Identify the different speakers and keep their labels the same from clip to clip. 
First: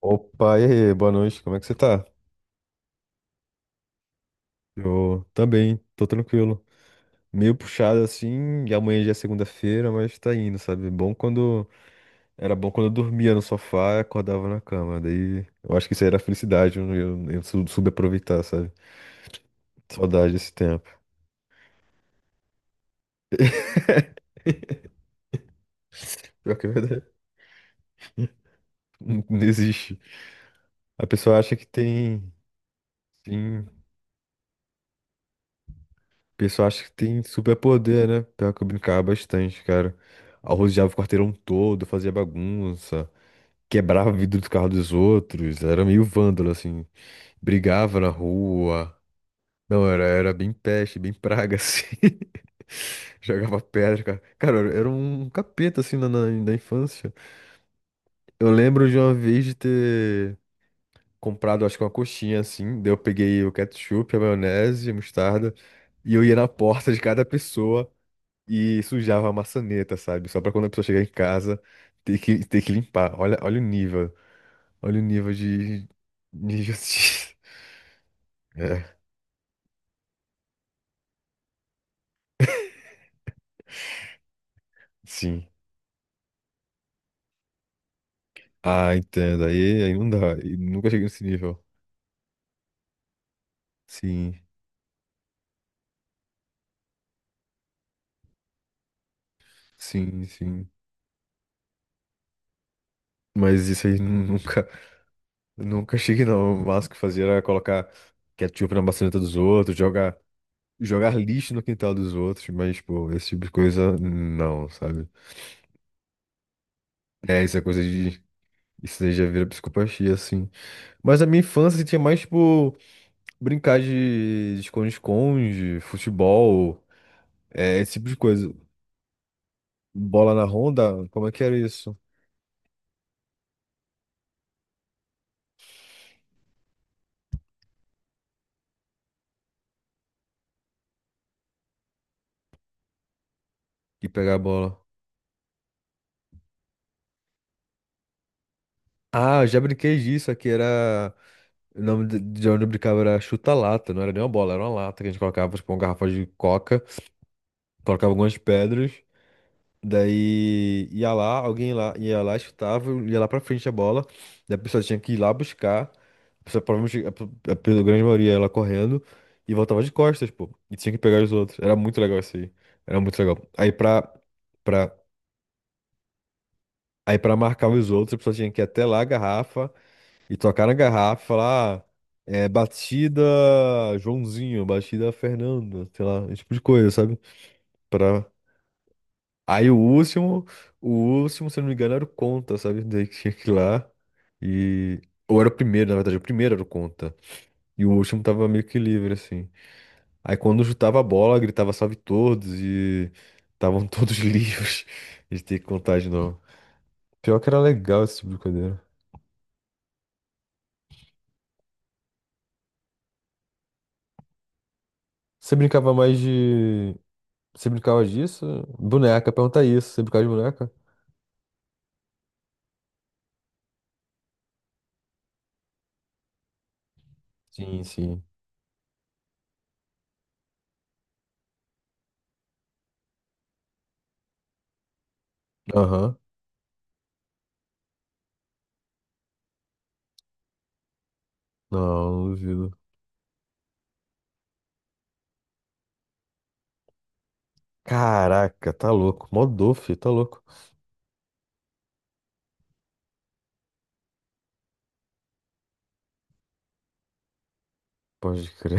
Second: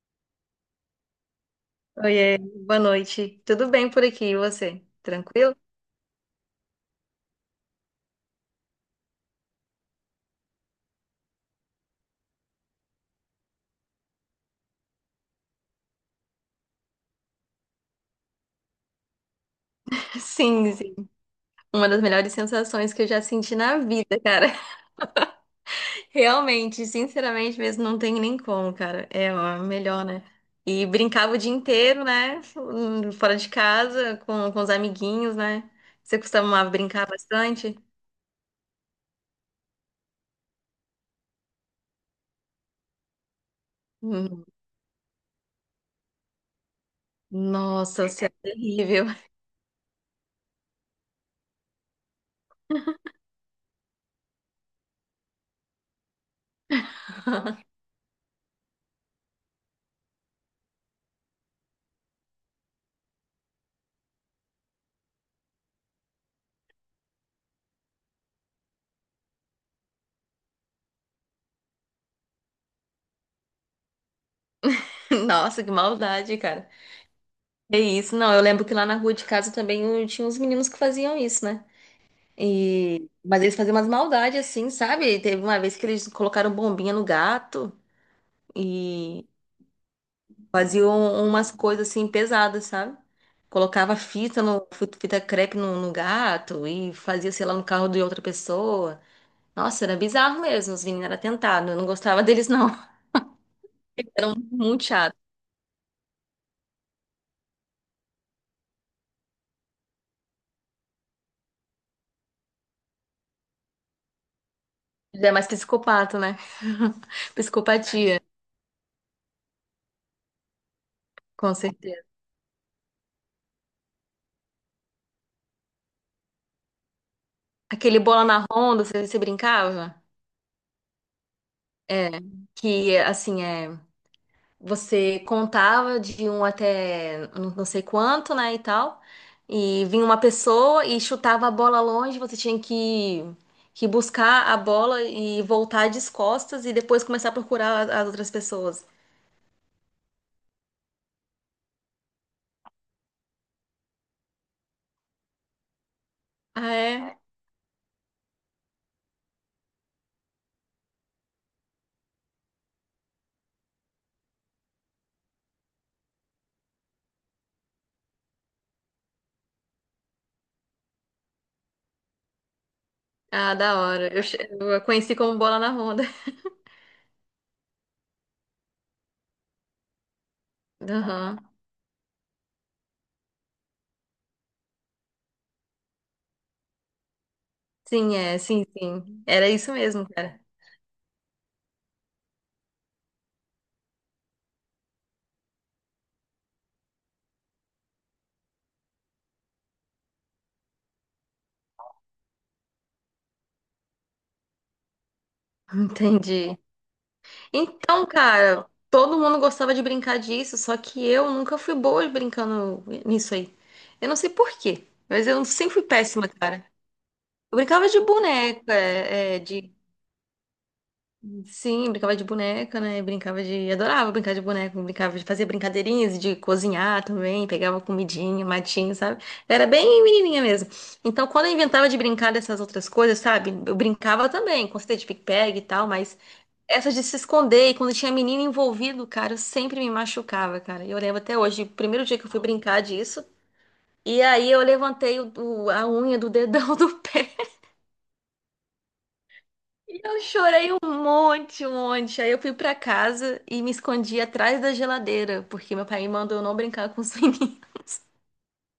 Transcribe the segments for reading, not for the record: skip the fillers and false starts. Speaker 1: Opa, e aí, boa noite, como é que você tá?
Speaker 2: Oiê, boa noite. Tudo bem por aqui, e você?
Speaker 1: Eu
Speaker 2: Tranquilo?
Speaker 1: também, tô tranquilo. Meio puxado assim, e amanhã já é segunda-feira, mas tá indo, sabe? Bom quando. Era bom quando eu dormia no sofá e acordava na cama. Daí eu acho que isso aí era felicidade, eu soube aproveitar, sabe? Saudade desse
Speaker 2: Sim,
Speaker 1: tempo.
Speaker 2: sim. Uma das melhores sensações que eu já senti na vida, cara.
Speaker 1: Pior que é
Speaker 2: Realmente,
Speaker 1: verdade.
Speaker 2: sinceramente mesmo, não tem nem como, cara.
Speaker 1: Não
Speaker 2: É
Speaker 1: não
Speaker 2: ó,
Speaker 1: existe.
Speaker 2: melhor, né? E
Speaker 1: A
Speaker 2: brincava
Speaker 1: pessoa
Speaker 2: o dia
Speaker 1: acha que
Speaker 2: inteiro,
Speaker 1: tem.
Speaker 2: né? Fora de
Speaker 1: Sim.
Speaker 2: casa, com os amiguinhos, né? Você
Speaker 1: A pessoa
Speaker 2: costumava
Speaker 1: acha que
Speaker 2: brincar
Speaker 1: tem
Speaker 2: bastante?
Speaker 1: superpoder, né? Pior que eu brincava bastante, cara. Arrojava o quarteirão todo, fazia bagunça. Quebrava o vidro
Speaker 2: Hum.
Speaker 1: do carro dos outros, era meio vândalo, assim, brigava
Speaker 2: Nossa,
Speaker 1: na
Speaker 2: você é
Speaker 1: rua.
Speaker 2: terrível.
Speaker 1: Não, era bem peste, bem praga, assim. Jogava pedra, cara. Cara, eu era um capeta, assim, na infância. Eu lembro de uma vez de ter comprado, acho que uma coxinha, assim, daí eu peguei o ketchup, a maionese, a mostarda, e eu ia na porta de cada pessoa e sujava a maçaneta, sabe? Só pra quando a pessoa chegar em casa, ter que limpar. Olha, olha o nível. Olha o nível
Speaker 2: Nossa, que
Speaker 1: de,
Speaker 2: maldade,
Speaker 1: de
Speaker 2: cara.
Speaker 1: injustiça.
Speaker 2: É isso, não. Eu lembro que
Speaker 1: É,
Speaker 2: lá na rua de casa também tinha uns meninos que faziam isso, né? E mas eles faziam umas maldades assim, sabe? Teve
Speaker 1: sim.
Speaker 2: uma vez que eles colocaram bombinha no gato
Speaker 1: Ah,
Speaker 2: e
Speaker 1: entendo. Aí, aí não dá. E
Speaker 2: faziam
Speaker 1: nunca cheguei nesse
Speaker 2: umas
Speaker 1: nível.
Speaker 2: coisas assim pesadas, sabe? Colocava
Speaker 1: Sim,
Speaker 2: fita no fita crepe no gato e fazia, sei lá, no carro de outra pessoa. Nossa, era
Speaker 1: sim,
Speaker 2: bizarro
Speaker 1: sim.
Speaker 2: mesmo, os meninos eram atentados. Eu não gostava deles, não.
Speaker 1: Mas isso aí
Speaker 2: Eram muito chatos.
Speaker 1: nunca cheguei, não. O máximo que fazia era colocar ketchup na maçaneta dos outros, jogar lixo no quintal dos outros. Mas, pô, esse tipo de coisa, não, sabe?
Speaker 2: Eles é mais psicopata, né?
Speaker 1: É, isso é coisa
Speaker 2: Psicopatia,
Speaker 1: de. Isso aí já vira psicopatia, assim. Mas a minha
Speaker 2: com
Speaker 1: infância assim, tinha
Speaker 2: certeza.
Speaker 1: mais, tipo, brincar de esconde-esconde, futebol. É, esse
Speaker 2: Aquele
Speaker 1: tipo de
Speaker 2: bola na
Speaker 1: coisa.
Speaker 2: ronda, você, você brincava?
Speaker 1: Bola na ronda? Como é que era isso?
Speaker 2: É. Que assim é. Você contava de um até não sei quanto, né, e tal. E vinha uma pessoa e chutava a bola longe, você tinha que
Speaker 1: De pegar a
Speaker 2: buscar a
Speaker 1: bola.
Speaker 2: bola e voltar de costas e depois começar a procurar as outras pessoas.
Speaker 1: Ah, eu já brinquei disso. Aqui era. O nome de onde eu brincava era chuta-lata. Não era nem uma bola, era uma lata que a gente colocava, tipo, uma garrafa de
Speaker 2: Ah,
Speaker 1: coca.
Speaker 2: é?
Speaker 1: Colocava algumas pedras. Daí ia lá, alguém lá ia lá, chutava, ia lá pra frente a bola. Daí a pessoa tinha que ir lá buscar. A pessoa provavelmente, a grande maioria ia lá correndo. E voltava de costas, pô. E tinha que pegar os outros. Era muito legal isso aí. Era muito legal.
Speaker 2: Ah, da hora. Eu a
Speaker 1: Pra
Speaker 2: conheci como bola na ronda.
Speaker 1: Aí pra marcar os outros, a pessoa tinha que ir até lá a garrafa e tocar na garrafa, e
Speaker 2: Aham.
Speaker 1: falar, ah, é, batida Joãozinho, batida Fernando, sei lá, esse tipo de coisa, sabe?
Speaker 2: Sim,
Speaker 1: Pra...
Speaker 2: é, sim, sim. Era
Speaker 1: Aí
Speaker 2: isso mesmo, cara.
Speaker 1: o último, se eu não me engano, era o conta, sabe? Daí que tinha que ir lá e... Ou era o primeiro, na verdade, o primeiro era o conta. E o último tava meio que livre, assim. Aí quando chutava a bola, gritava salve todos e... Estavam todos livres de ter que contar de novo.
Speaker 2: Entendi.
Speaker 1: Pior que era legal
Speaker 2: Então,
Speaker 1: esse tipo de
Speaker 2: cara,
Speaker 1: coisa.
Speaker 2: todo mundo gostava de brincar disso, só que eu nunca fui boa brincando nisso aí. Eu não sei por quê, mas eu
Speaker 1: Você
Speaker 2: sempre fui
Speaker 1: brincava mais
Speaker 2: péssima, cara.
Speaker 1: de.
Speaker 2: Eu
Speaker 1: Você
Speaker 2: brincava de
Speaker 1: brincava disso?
Speaker 2: boneca,
Speaker 1: Boneca,
Speaker 2: é, é,
Speaker 1: pergunta
Speaker 2: de.
Speaker 1: isso. Você brincava de boneca?
Speaker 2: Sim, brincava de boneca, né? Brincava de adorava brincar de boneca, brincava de fazer brincadeirinhas, de cozinhar também, pegava
Speaker 1: Sim, sim.
Speaker 2: comidinha, matinho, sabe? Era bem menininha mesmo. Então, quando eu inventava de brincar dessas outras coisas, sabe? Eu brincava também, com certeza, de pique-pegue e tal, mas
Speaker 1: Aham.
Speaker 2: essa de se esconder, e quando tinha menino envolvido, cara, eu sempre me machucava, cara. E eu lembro até hoje, o primeiro dia
Speaker 1: Não,
Speaker 2: que
Speaker 1: não
Speaker 2: eu fui
Speaker 1: duvido.
Speaker 2: brincar disso, e aí eu levantei a unha do dedão do pé.
Speaker 1: Caraca, tá louco. Mó filho,
Speaker 2: E
Speaker 1: tá
Speaker 2: eu
Speaker 1: louco.
Speaker 2: chorei um monte, um monte. Aí eu fui pra casa e me escondi atrás da geladeira, porque meu pai me mandou eu não brincar com os meninos.
Speaker 1: Pode crer.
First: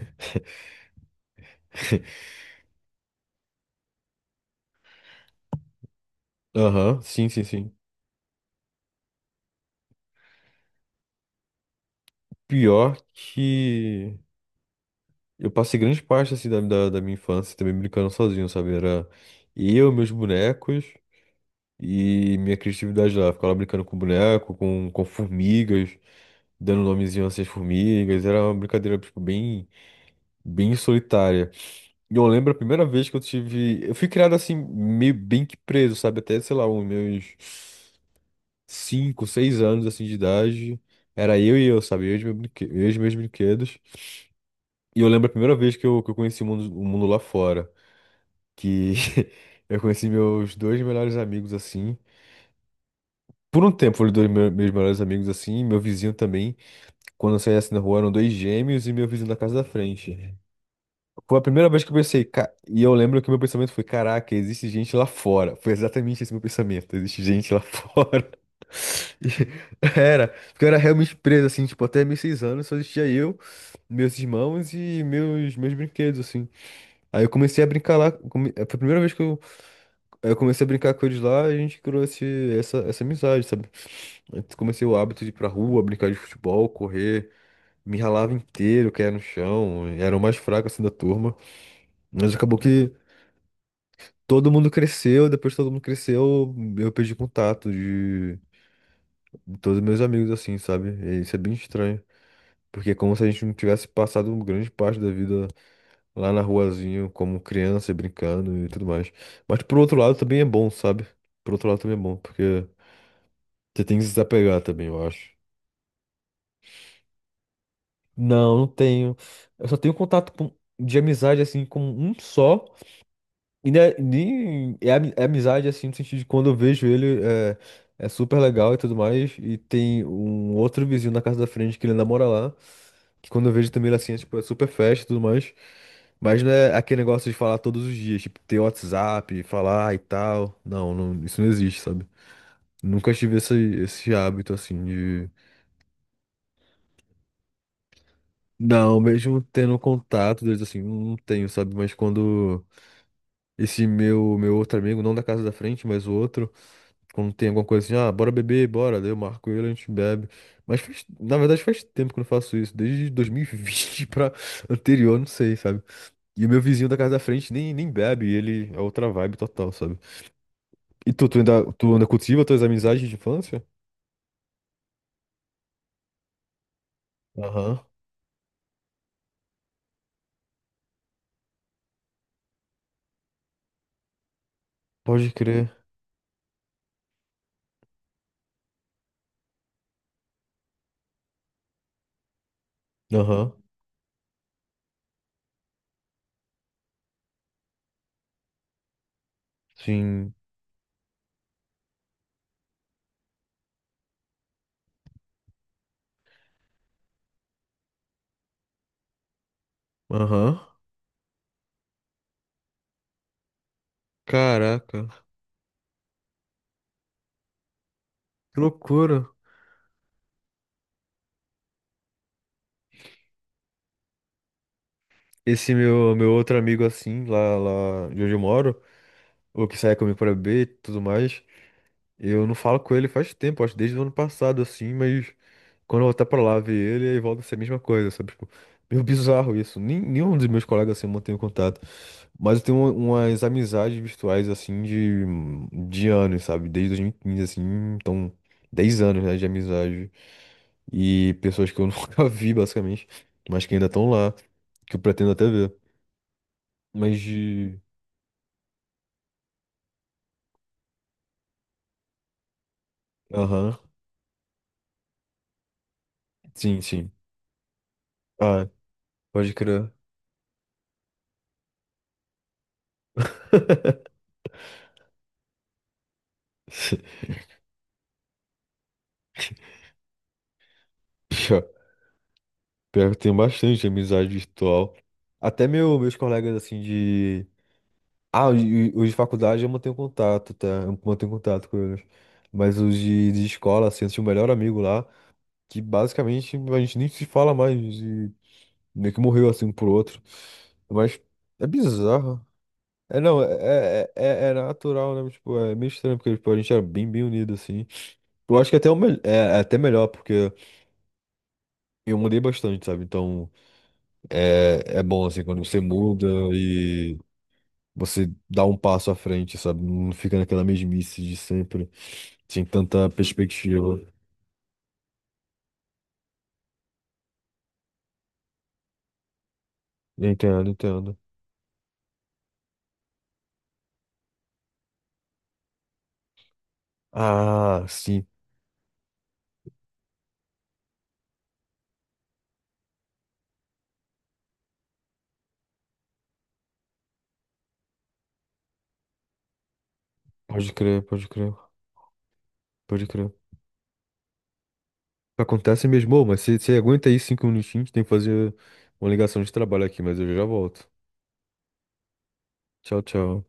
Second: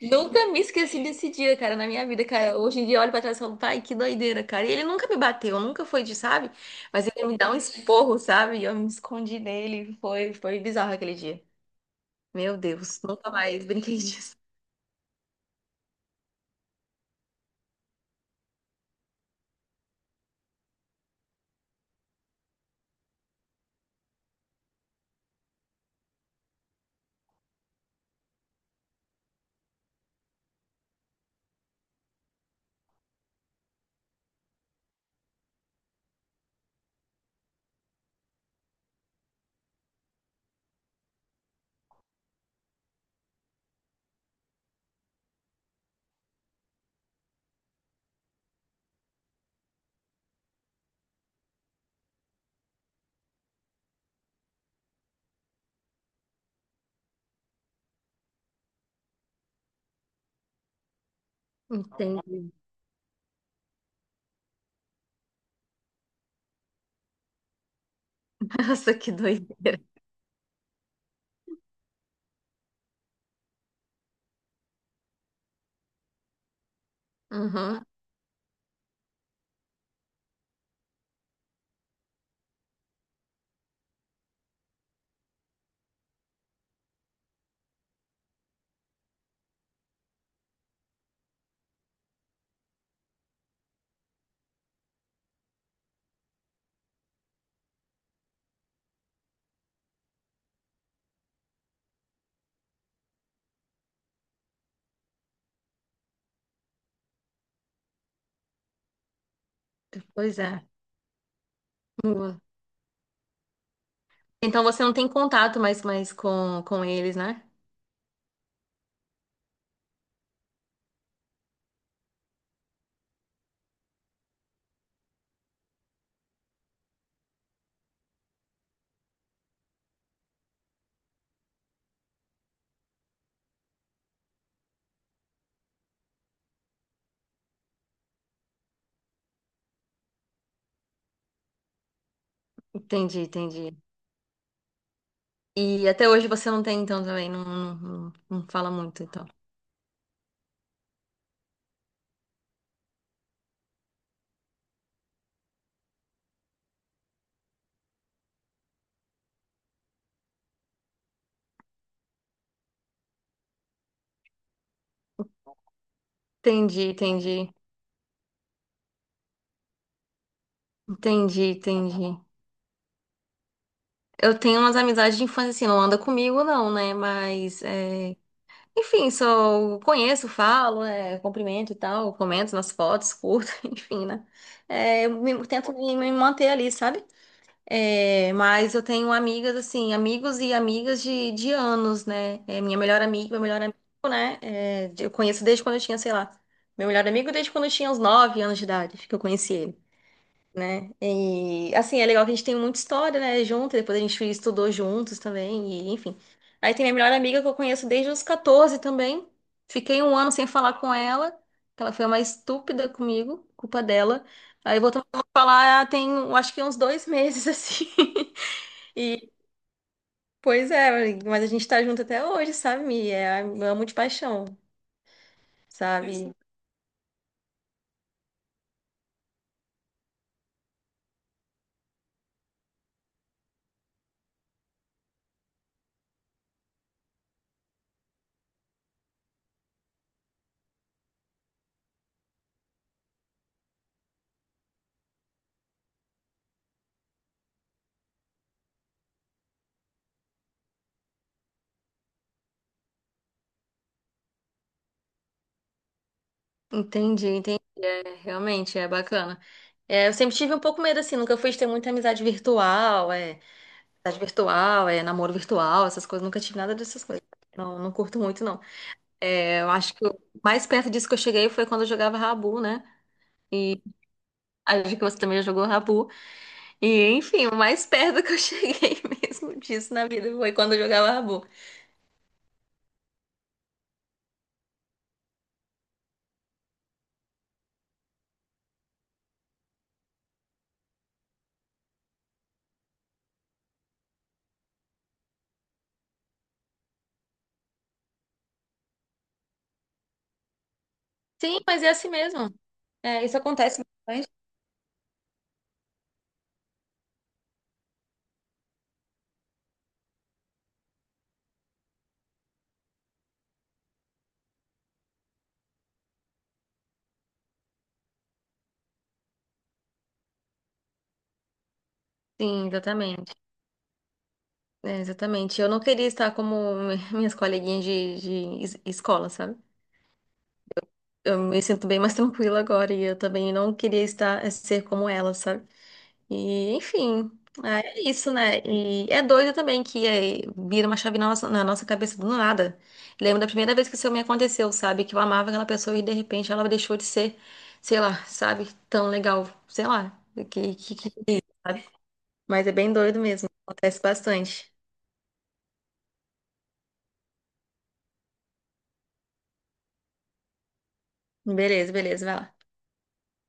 Speaker 2: Nunca me esqueci desse dia, cara, na minha vida, cara. Hoje em dia eu olho pra trás e falo, pai, que doideira, cara. E ele nunca me bateu, nunca foi de, sabe?
Speaker 1: Aham,
Speaker 2: Mas ele
Speaker 1: sim,
Speaker 2: me
Speaker 1: sim,
Speaker 2: dá um
Speaker 1: sim.
Speaker 2: esporro, sabe? E eu me escondi nele. Foi, foi bizarro aquele dia. Meu
Speaker 1: Pior
Speaker 2: Deus, nunca mais brinquei
Speaker 1: que
Speaker 2: disso.
Speaker 1: eu passei grande parte assim da minha infância também brincando sozinho, sabe? Era eu, meus bonecos e minha criatividade lá. Ficava lá brincando com boneco, com formigas, dando nomezinho a essas formigas. Era uma brincadeira, tipo, bem solitária. E eu lembro a primeira vez que eu tive. Eu fui criado assim, meio bem que preso, sabe? Até, sei lá, uns meus 5, 6 anos assim de idade. Era eu e eu, sabe? Eu e os meus brinquedos. E eu lembro a primeira vez que eu conheci o mundo lá fora. Que eu conheci meus dois melhores amigos assim. Por um tempo foram dois meus melhores amigos assim, meu vizinho também. Quando eu saía assim na rua eram dois gêmeos e meu vizinho da casa da frente. Foi a primeira vez que eu pensei,
Speaker 2: Entendi.
Speaker 1: e eu lembro que meu pensamento foi, caraca, existe gente lá fora. Foi exatamente esse meu pensamento, existe gente lá fora.
Speaker 2: Nossa, que
Speaker 1: E
Speaker 2: doideira.
Speaker 1: era, porque eu era realmente preso, assim, tipo, até meus 6 anos só existia eu, meus irmãos e meus brinquedos, assim. Aí eu comecei a
Speaker 2: Uhum.
Speaker 1: brincar lá, foi a primeira vez que eu comecei a brincar com eles lá, a gente criou essa amizade, sabe? Eu comecei o hábito de ir pra rua, brincar de futebol, correr, me ralava inteiro, caía no chão, era o mais fraco, assim, da turma. Mas acabou que todo mundo cresceu, depois que todo mundo cresceu, eu perdi contato de todos meus amigos, assim, sabe? E isso é bem estranho. Porque é como se a gente não tivesse passado grande parte da vida lá na ruazinha, como criança, brincando e tudo mais. Mas por outro lado
Speaker 2: Pois
Speaker 1: também é
Speaker 2: é.
Speaker 1: bom, sabe? Por outro lado também é bom,
Speaker 2: Boa.
Speaker 1: porque você tem que se desapegar
Speaker 2: Então você
Speaker 1: também,
Speaker 2: não
Speaker 1: eu
Speaker 2: tem
Speaker 1: acho.
Speaker 2: contato mais, mais com eles, né?
Speaker 1: Não, não tenho. Eu só tenho contato de amizade, assim, com um só. E né, nem é, é amizade assim, no sentido de quando eu vejo ele é, é super legal e tudo mais. E tem um outro vizinho na casa da frente que ele namora lá. Que quando eu vejo também ele assim, é, tipo, é super festa e tudo mais. Mas não é aquele negócio de falar todos os dias, tipo, ter WhatsApp, falar e tal. Não, não, isso não existe, sabe? Nunca
Speaker 2: Entendi,
Speaker 1: tive
Speaker 2: entendi.
Speaker 1: esse hábito assim de.
Speaker 2: E até hoje você não tem, então, também. Não, não, não, não fala
Speaker 1: Não,
Speaker 2: muito, então.
Speaker 1: mesmo tendo contato deles assim, não tenho, sabe? Mas quando esse meu outro amigo, não da casa da frente, mas o outro. Quando tem alguma coisa assim, ah, bora beber, bora. Daí eu marco ele, a gente bebe. Mas na verdade faz tempo que eu não faço isso, desde 2020 pra anterior, não sei, sabe? E o meu vizinho
Speaker 2: Entendi,
Speaker 1: da casa da frente
Speaker 2: entendi.
Speaker 1: nem bebe, ele é outra vibe total, sabe? E tu,
Speaker 2: Entendi,
Speaker 1: tu ainda
Speaker 2: entendi.
Speaker 1: cultiva tuas amizades de infância?
Speaker 2: Eu tenho umas amizades de infância, assim, não anda comigo, não, né? Mas
Speaker 1: Aham,
Speaker 2: é, enfim, só conheço, falo, né, cumprimento e tal, comento nas fotos, curto, enfim, né? É,
Speaker 1: pode
Speaker 2: tento
Speaker 1: crer.
Speaker 2: me manter ali, sabe? É, mas eu tenho amigas, assim, amigos e amigas de anos, né? É, minha melhor amiga, meu
Speaker 1: Aham,
Speaker 2: melhor amigo, né? É, de- eu conheço desde quando eu tinha, sei lá, meu melhor amigo desde quando eu tinha uns 9 anos de idade, que eu conheci ele,
Speaker 1: sim.
Speaker 2: né? E assim, é legal que a gente tem muita história, né, junto, e depois a gente estudou juntos também, e enfim. Aí tem minha melhor amiga que eu conheço desde os 14 também. Fiquei um ano sem
Speaker 1: Aham.
Speaker 2: falar com ela, que ela foi a mais estúpida comigo, culpa dela. Aí voltamos
Speaker 1: Caraca,
Speaker 2: a falar, ah, tem, eu acho que uns dois meses assim.
Speaker 1: que loucura.
Speaker 2: E pois é, mas a gente tá junto até hoje, sabe? Mi? É, eu amo de paixão,
Speaker 1: Esse meu
Speaker 2: sabe?
Speaker 1: outro amigo assim, lá, lá de onde eu moro, ou que sai comigo pra beber e tudo mais. Eu não falo com ele faz tempo, acho que desde o ano passado, assim, mas quando eu voltar pra lá ver ele, aí volta a ser a mesma coisa, sabe? Tipo, meio bizarro isso. Nem, Nenhum dos meus colegas assim mantém contato. Mas eu tenho umas amizades virtuais, assim, de anos, sabe? Desde 2015, assim, então, 10 anos, né, de amizade. E pessoas que eu nunca vi, basicamente, mas que ainda estão lá, que eu pretendo até ver. Mas
Speaker 2: Entendi, entendi.
Speaker 1: de.
Speaker 2: É, realmente, é bacana. É, eu sempre tive um pouco medo, assim, nunca fui de ter muita
Speaker 1: Aham,
Speaker 2: amizade virtual, é, namoro virtual, essas coisas, nunca tive nada
Speaker 1: sim,
Speaker 2: dessas
Speaker 1: sim.
Speaker 2: coisas. Não, não curto muito, não.
Speaker 1: Ah, pode
Speaker 2: É, eu
Speaker 1: crer.
Speaker 2: acho que o mais perto disso que eu cheguei foi quando eu jogava Rabu, né? E acho que você também já jogou Rabu. E, enfim, o mais perto que eu cheguei mesmo disso na vida foi quando eu jogava Rabu.
Speaker 1: Pior Pior que eu tenho bastante amizade virtual. Até meus colegas, assim, de... Ah, os de faculdade eu mantenho contato, tá? Eu mantenho contato com eles. Mas os de escola, assim, eu tinha o melhor amigo lá, que basicamente a gente nem se fala mais, e meio que morreu, assim, um pro outro. Mas
Speaker 2: Sim,
Speaker 1: é
Speaker 2: mas é assim
Speaker 1: bizarro.
Speaker 2: mesmo.
Speaker 1: É,
Speaker 2: É, isso
Speaker 1: não,
Speaker 2: acontece bastante.
Speaker 1: é natural, né? Mas, tipo, é meio estranho, porque tipo, a gente era bem, bem unido, assim. Eu acho que até é até melhor, porque eu mudei bastante, sabe? Então... É, é bom, assim, quando você muda e você dá um passo à frente, sabe? Não fica naquela mesmice de sempre, sem
Speaker 2: Sim,
Speaker 1: tanta
Speaker 2: exatamente.
Speaker 1: perspectiva.
Speaker 2: É, exatamente. Eu não queria estar como minhas coleguinhas de, escola, sabe?
Speaker 1: Entendo, entendo.
Speaker 2: Eu me sinto bem mais tranquila agora e eu também não queria estar ser como ela, sabe? E enfim,
Speaker 1: Ah,
Speaker 2: é
Speaker 1: sim.
Speaker 2: isso, né? E é doido também que é, vira uma chave na nossa cabeça do nada. Lembro da primeira vez que isso me aconteceu, sabe? Que eu amava aquela pessoa e de repente ela deixou de ser, sei lá, sabe? Tão legal, sei lá,
Speaker 1: Pode
Speaker 2: que, que,
Speaker 1: crer,
Speaker 2: que-
Speaker 1: pode crer,
Speaker 2: sabe? Mas é bem
Speaker 1: pode
Speaker 2: doido
Speaker 1: crer.
Speaker 2: mesmo, acontece bastante.
Speaker 1: Acontece mesmo, ô, mas você aguenta aí 5 minutinhos, tem que fazer uma ligação de trabalho aqui, mas eu já volto.
Speaker 2: Beleza, beleza, vai lá.
Speaker 1: Tchau, tchau.